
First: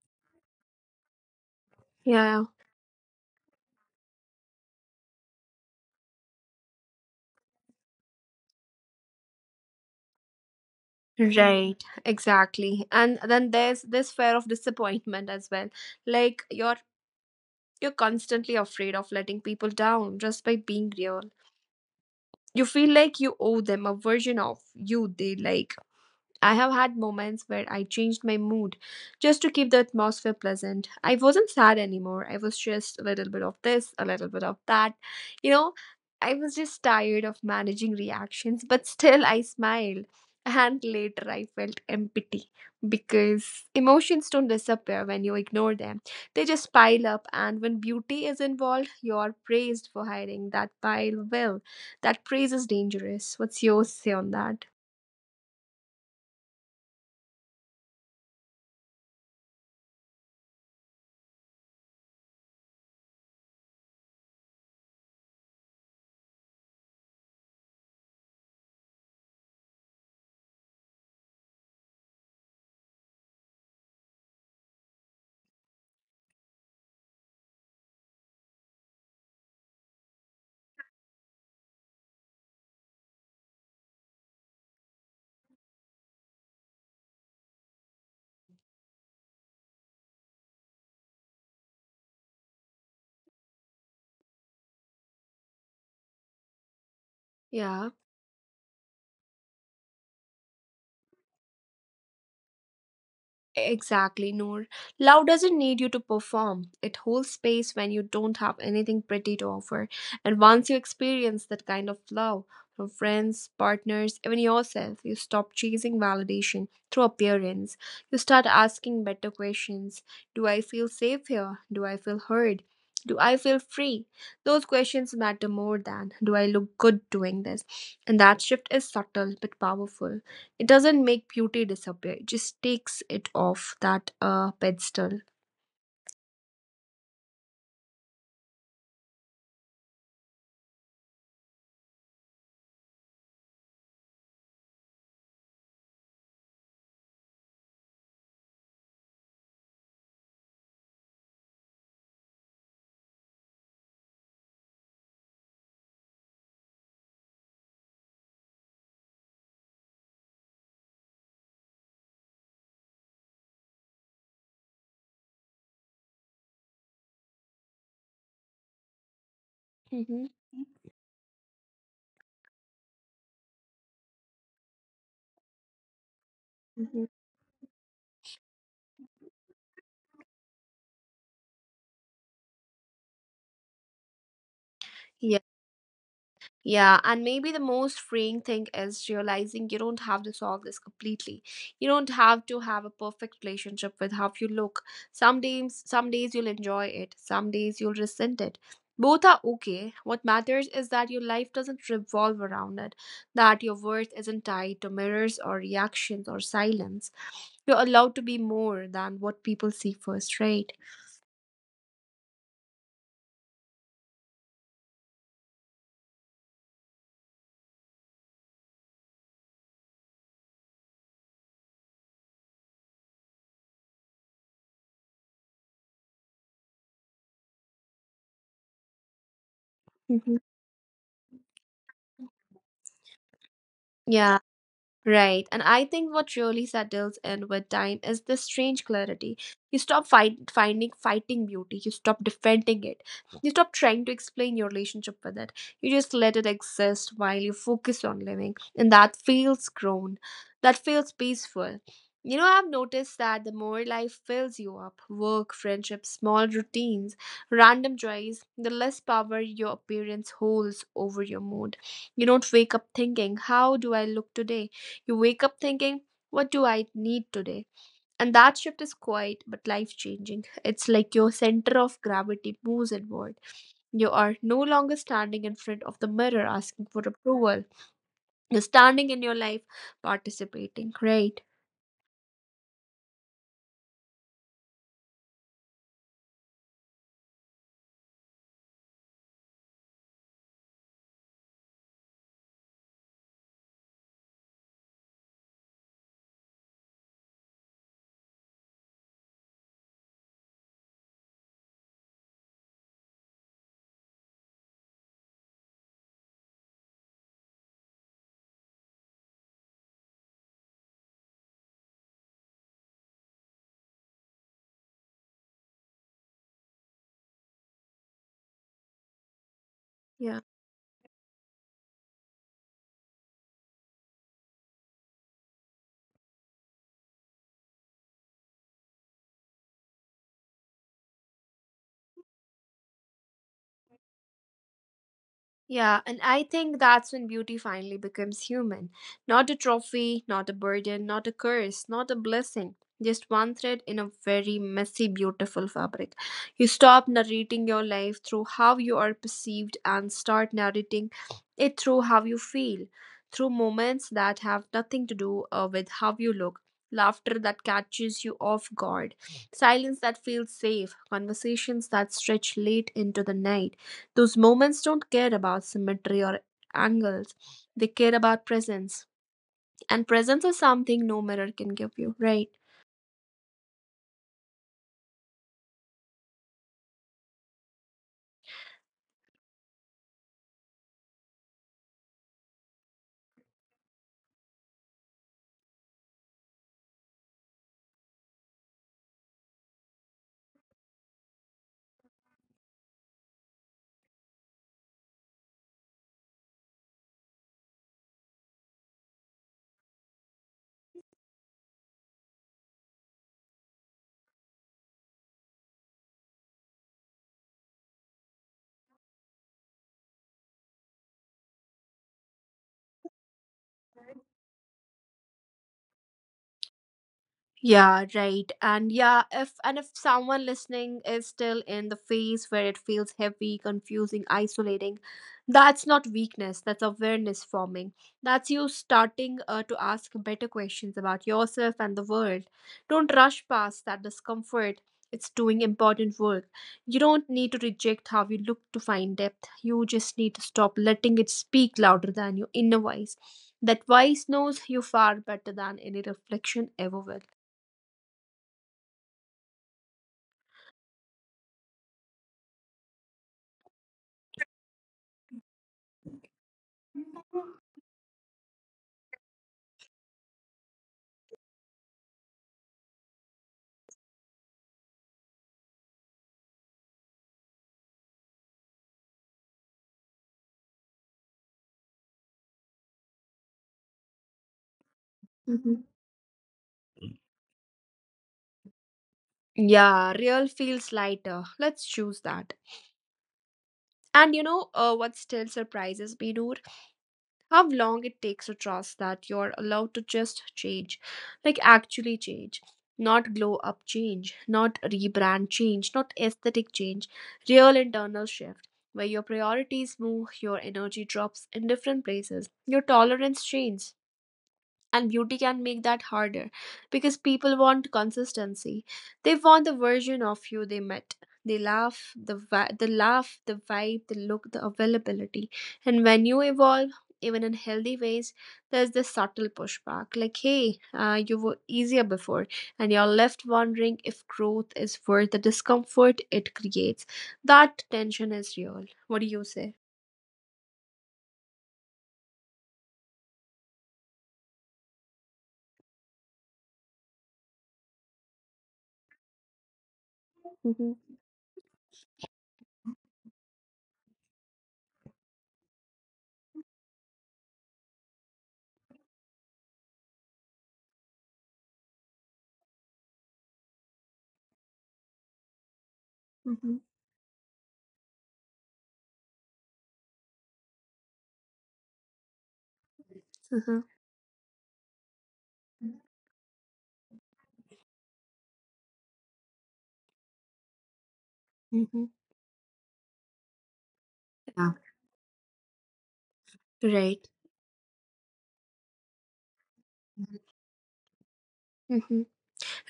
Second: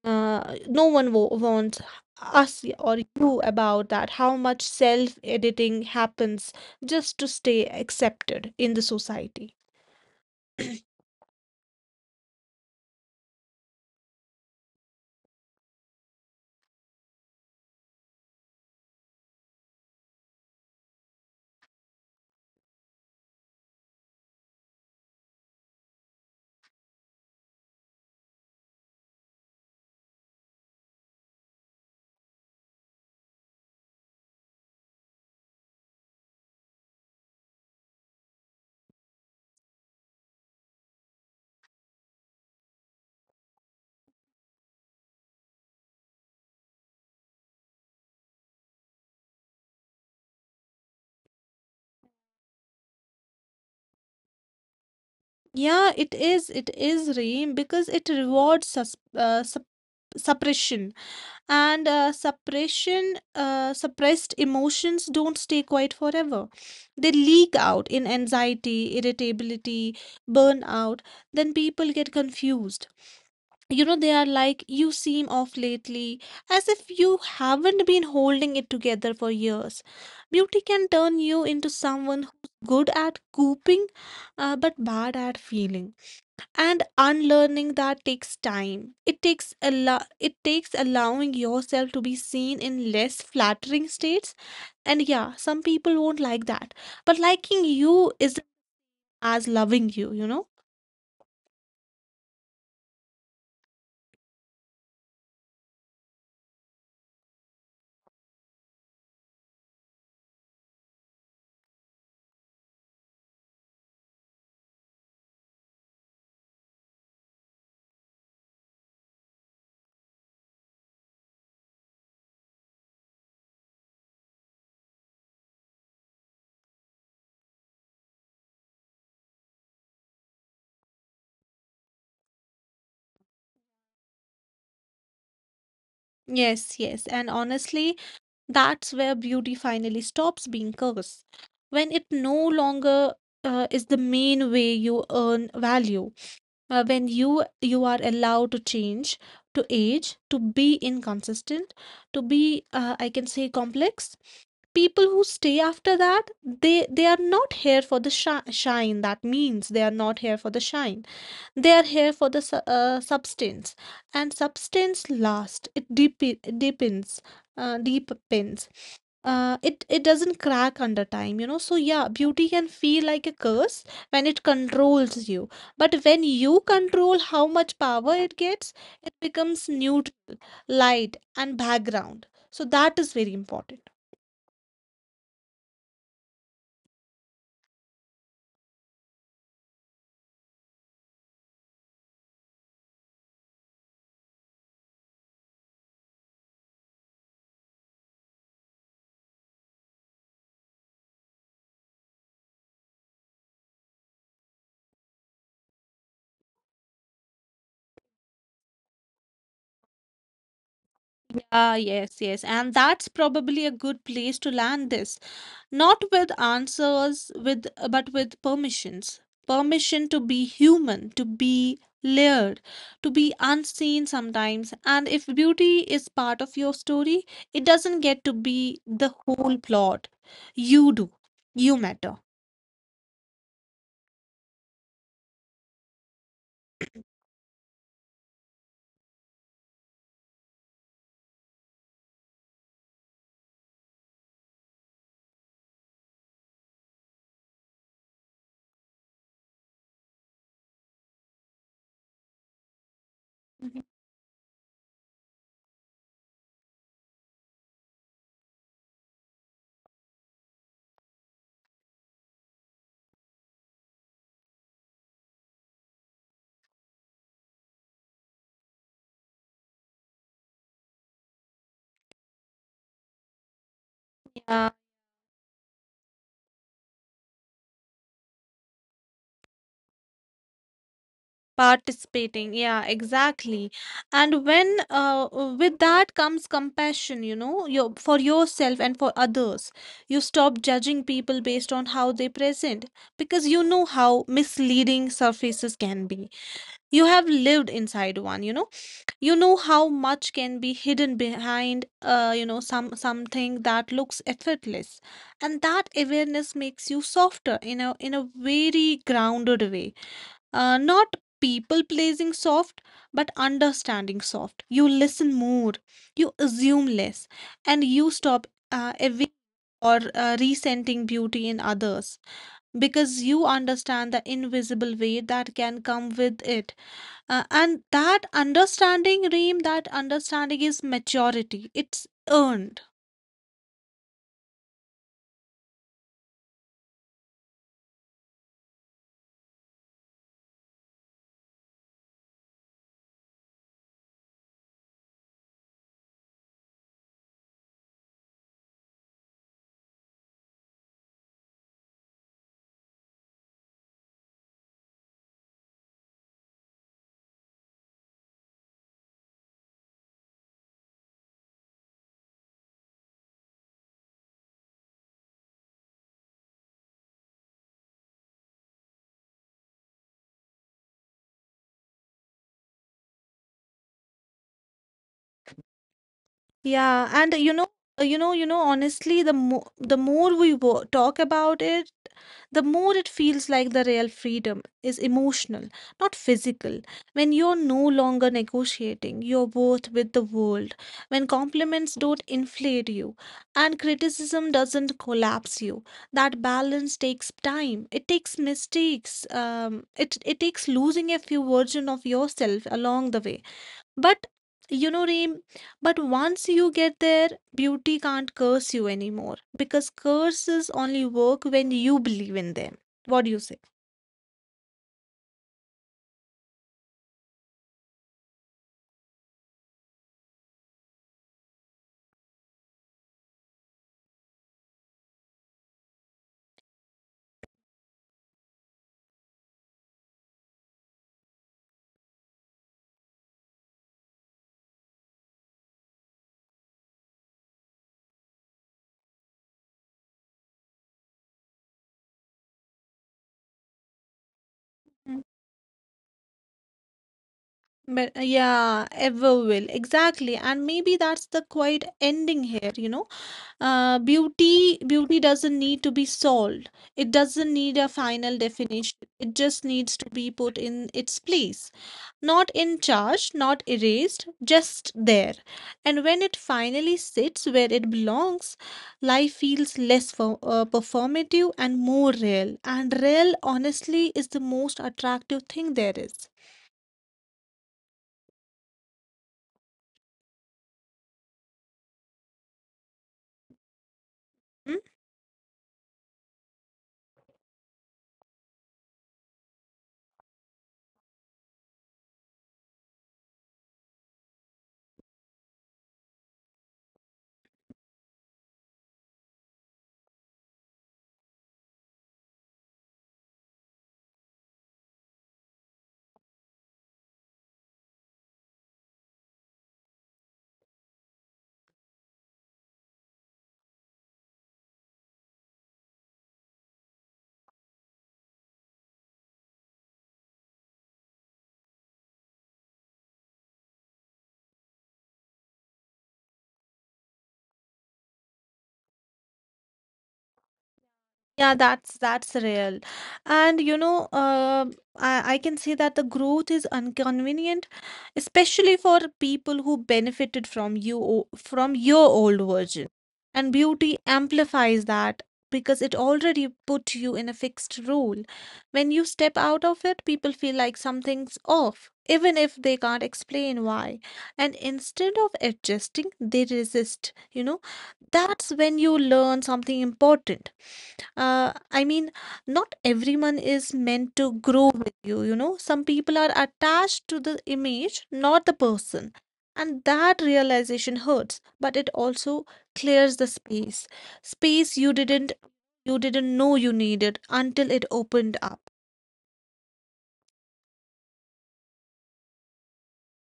No one warns Yeah, us or you about that, how much self editing happens just to stay accepted in the society. *clears throat* right, exactly. And then there's this fear of disappointment as well. Like you're constantly afraid of letting people down just by being real. You feel like you owe them a version of you they like. I have had moments where I changed my mood just to keep the atmosphere pleasant. I wasn't sad anymore. I was just a little bit of this, a little bit of that. You know, I was just tired of managing reactions, but still I smiled. And later I felt empty because emotions don't disappear when you ignore them. They just pile up, and when beauty is involved, you're praised for hiding that pile well. That praise is dangerous. What's your say on that? Yeah, it is. It is, Reem, because it rewards sus sup suppression. And suppression Suppressed emotions don't stay quiet forever, they leak out in anxiety, irritability, burnout. Then people get confused, you know, they are like, you seem off lately, as if you haven't been holding it together for years. Beauty can turn you into someone who's good at coping, but bad at feeling. And unlearning that takes time. It takes allowing yourself to be seen in less flattering states. And yeah, some people won't like that, but Yeah. liking you isn't as loving you, you know. Exactly, Noor. Love doesn't need you to perform. It holds space when you don't have anything pretty to offer. And once you experience that kind of love, from friends, partners, even yourself, you stop chasing validation through appearance. You start asking better questions. Do I feel safe here? Do I feel heard? Do I feel free? Those questions matter more than, do I look good doing this? And that shift is subtle but powerful. It doesn't make beauty disappear. It just takes it off that pedestal. Yes, yes. And honestly, that's where beauty finally stops being curse. When it no longer, is the main way you earn value. When you are allowed to change, to age, to be inconsistent, to be, I can say, complex. People who stay after that, they are not here for the shine. That means they are not here for the shine, they are here for the substance. And substance lasts, it deep deepens. uh, deepens it doesn't Hmm. crack under time, you know. So yeah, beauty can feel like a curse when it controls you, but when you control Hmm. how much power it gets, it becomes new, light and background. So that is very important. Yeah, and maybe the most freeing thing is realizing you don't have to solve this completely. You don't have to have a perfect relationship with how you look. Some days you'll enjoy it, some days you'll resent it. Both are okay. What matters is that your life doesn't revolve around it, that your worth isn't tied to mirrors or reactions or silence. You're allowed to be more than what people see first, right? Ah, yes, yes. And that's probably a good place to land this. Not with answers with, but with permissions. Permission to be human, to be layered, to be unseen sometimes. And if beauty is part of your story, it doesn't get to be the whole plot. Mhm. You do. You matter. Yeah. Right. And I think what really settles in with time is this strange clarity. Finding fighting beauty. You stop defending it. You stop trying to explain your relationship with it. You just let it exist while you focus on living. And that feels grown. That feels peaceful. You know, I've noticed that the Mm-hmm. more life fills you up, work, friendships, small routines, random joys, the less power your appearance holds over your mood. You don't wake up thinking, how do I look today? You wake up thinking, what do I need today? And that shift is quiet but life changing. It's like your center of gravity moves inward. You are Yeah. no longer standing in front of the mirror asking for approval. You're standing in your life participating, right? Participating, yeah, exactly. And when with that comes compassion, you know, for yourself and for others. You stop judging people based on how they present, because you know how misleading surfaces can be. You have lived inside one, you know. You know how much can be hidden behind, you know, something that looks effortless. And that awareness makes you softer in a very grounded way. Not people pleasing soft, but understanding soft. You listen more, you assume less, and you stop, ev- or Yeah. resenting beauty in others, because you understand the invisible weight that can come with it. And that understanding, Reem, that understanding is maturity. It's earned. Yeah, and I think that's when beauty finally becomes human. Not a trophy, not a burden, not a curse, not a blessing. Just one thread in a very messy, beautiful fabric. You stop narrating your life through how you are perceived and start narrating it through how you feel, through moments that have nothing to do with how you look, laughter that catches you off guard, silence that feels safe, conversations that stretch late into the night, those moments don't care about symmetry or angles, they care about presence. And presence is something no mirror can give you, right? Yeah, and you know, honestly, the more we wo talk about it, the more it feels like the real freedom is emotional, not physical. When you're no longer negotiating your worth with the world, when compliments don't inflate you and criticism doesn't collapse you, that balance takes time. It takes mistakes. It takes losing a few version of yourself along the way. But you know, Reem, but once you get there, beauty can't curse you anymore, because curses only work when you believe in them. What do you say? Yeah, right. And if someone listening is still in the phase where it feels heavy, confusing, isolating, that's not weakness, that's awareness forming. That's you starting to ask better questions about yourself and the world. Don't rush past that discomfort. It's doing important work. You don't need to reject how you look to find depth. You just need to stop letting it speak louder than your inner voice. That voice knows Mm. you far better than any reflection ever will. But yeah, ever will. Exactly. And maybe that's the quiet ending here, you know? Beauty doesn't need to be solved. It doesn't need a Mhm. final definition. It just needs to be put in its place. Not in charge, not erased, just there. And when it finally sits where it belongs, life feels less performative and more real. And real, honestly, is the most attractive thing there is. Yeah, real feels lighter. Let's choose that. And Hmm? What still surprises me, Noor? How long it takes to trust that you're allowed to just change. Like, actually change. Not glow up change, not rebrand change, not aesthetic change. Real internal shift where your priorities move, your energy drops in different places, your tolerance changes, and beauty can make that harder, because people want consistency, they want the version of you they met, they laugh, the laugh, the vibe, the look, the availability. And when you evolve, even in healthy ways, there's this subtle pushback, like, hey, you were easier before, and you're left wondering if growth is worth the discomfort it creates. That tension is real. What do you say? Yeah, that's real. And you know, I can say that the growth is inconvenient, especially for people who benefited from Mm-hmm. from your old version. And beauty amplifies that, because it already put you in a fixed role. When you step out of it, people feel like something's off, even if they can't explain why. And instead of adjusting, they resist, Mm-hmm. you know. That's when you learn something important. I mean, not everyone is meant Uh-huh. to grow with you, you know. Some people are attached to the image, not the person. And that realization hurts, but it also Mm-hmm. clears the space. Space Yeah. You didn't know you needed until Right. it opened up. Mm-hmm.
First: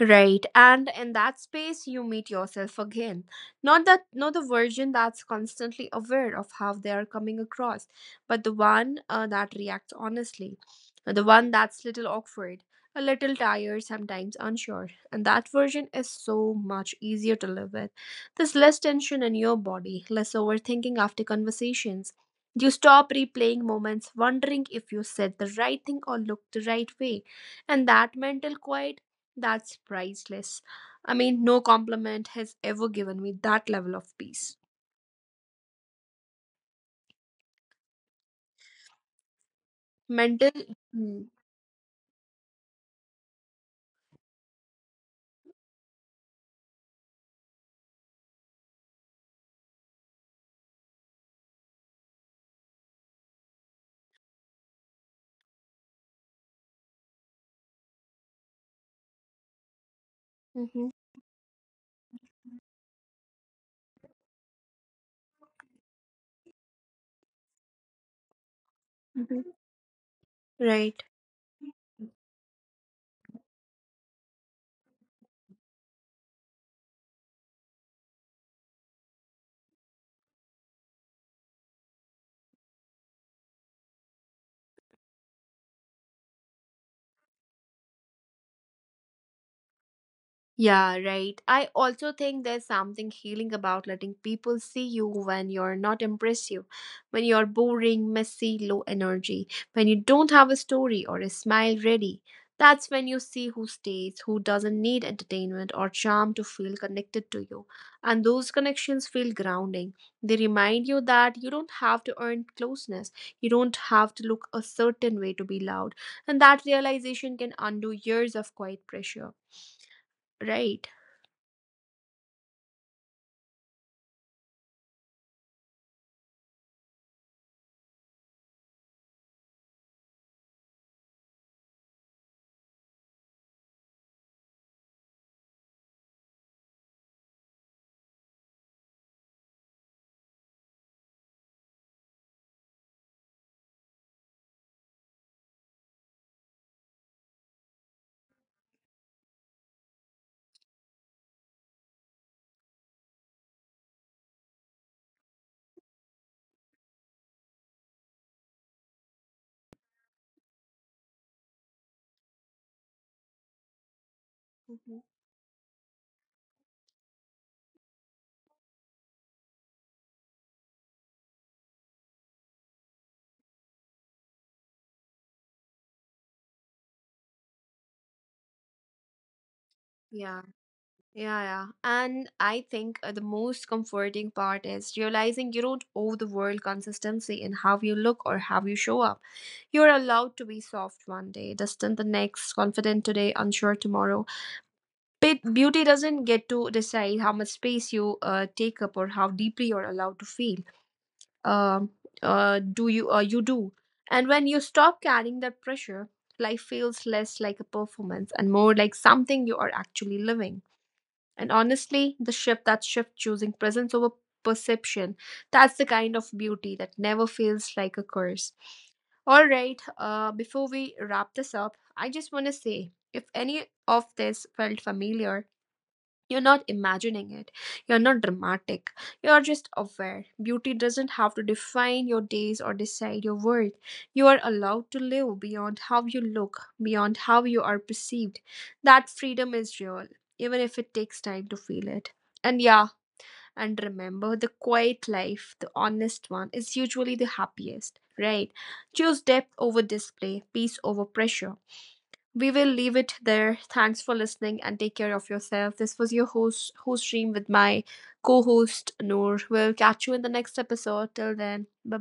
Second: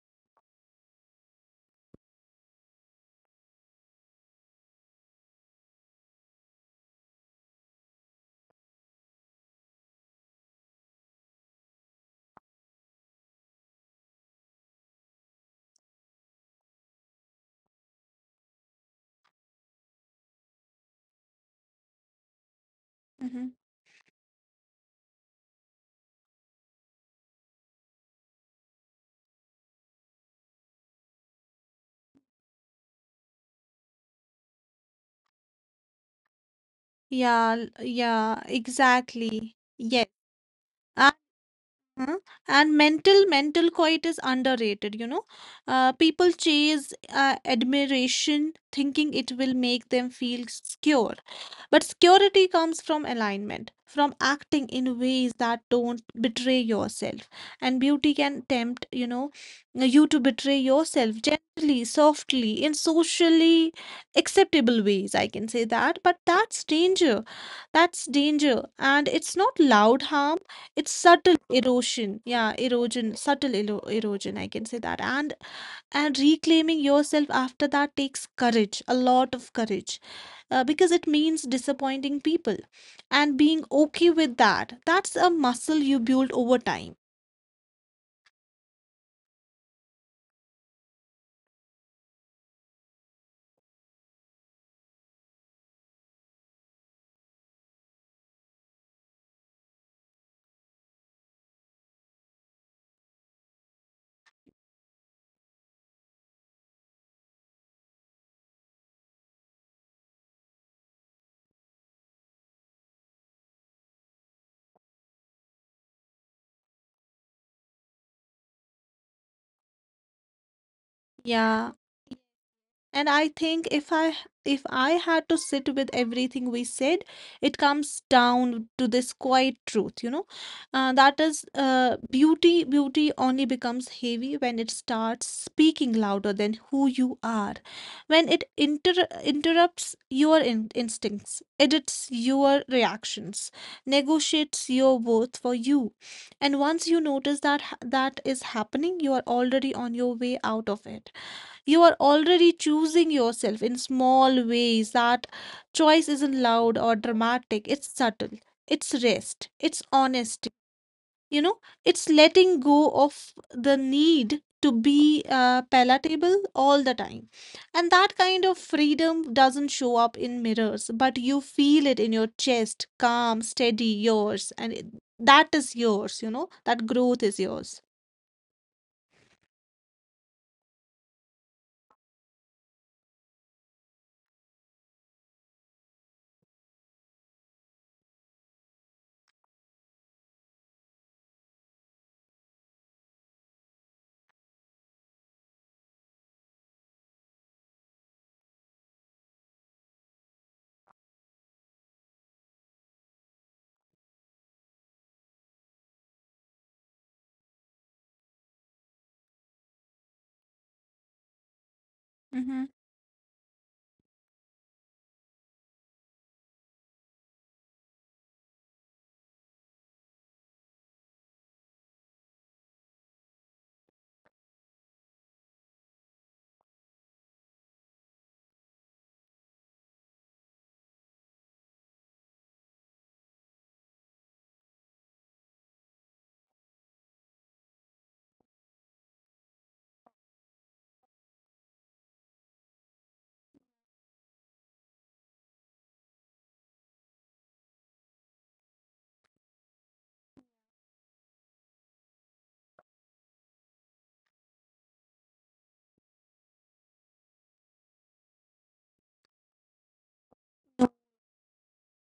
Right. And in that space you meet yourself again. Not the version that's constantly aware of how they are coming across, but the one that reacts honestly. The one that's little awkward, a little tired, sometimes unsure. And that version is so much easier to live with. There's less tension in your body, less overthinking after conversations. You stop Mhm. replaying moments, wondering if you said the right thing or looked the right way. And that mental quiet, that's priceless. I mean, no compliment has ever given me that level of peace. Yeah, yeah, exactly. Yes. Mental. Hmm. Huh? And mental quiet is underrated, you know. People chase admiration, thinking it will make them feel secure. But security comes from alignment, from acting in ways that don't betray yourself. And beauty can tempt, you know, you to betray Mhm. yourself gently, softly, in socially acceptable ways. I can say that, but that's danger. That's danger, and it's Mhm. not loud harm, it's Right. subtle erosion. Yeah, erosion, subtle erosion, I can say that. And reclaiming yourself after that takes courage, a lot of courage, because it means disappointing people, and being okay with that. That's a muscle you build over time. Yeah, right. I also think there's something healing about letting people see you when you're not impressive, when you're boring, messy, low energy, when you don't have a story or a smile ready. That's when you see who stays, who doesn't need entertainment or charm to feel connected to you. And those connections feel grounding. They remind you that you don't have to earn closeness, you don't have to look a certain way to be loved. And that realization can undo years of quiet pressure, right? Yeah, and I think if I had to sit with everything we said, it comes down to this quiet truth, you know, beauty only becomes heavy when it starts speaking louder than who you are, when it interrupts your in instincts, edits your reactions, negotiates your worth for you. And once you notice that that is happening, you are already on your way out of it. You are already choosing yourself in small ways. That choice isn't loud or dramatic, it's subtle, it's rest, it's honesty. You know, it's letting go of the need to Mhm. be, palatable all the time. And that kind of freedom doesn't show up in mirrors, but you feel it in your chest, calm, steady, yours. And it, that is yours, you know, that growth is yours. Yeah, Yeah, yeah. And I think the most comforting part is realizing you don't owe the world consistency in how you look or how you show up. You're allowed to be soft one day, distant the next, confident today, unsure tomorrow. But beauty doesn't get to decide how much space you take up or how deeply you're allowed to feel. Um, do you? You do. And when you stop carrying that pressure, life feels less like a performance and more like something you are actually living. And honestly, the Mhm. shift that shift, choosing presence over perception, that's the kind of beauty that never feels like a curse. All right, before we wrap this up, I just want to say, if any of this felt familiar, you're not imagining it. You're not dramatic. You're just aware. Beauty doesn't have to define your days or decide your worth. You are allowed to live beyond how you look, beyond how you are perceived. That freedom is real, even if it takes time to feel it. And yeah, and remember, the quiet life, the honest one, is usually the happiest, right? Choose depth over display, peace over pressure, we will leave it there. Thanks for listening and take care of yourself. This was your host, host stream with my co host, Noor. We'll catch you in the next episode. Till then, bye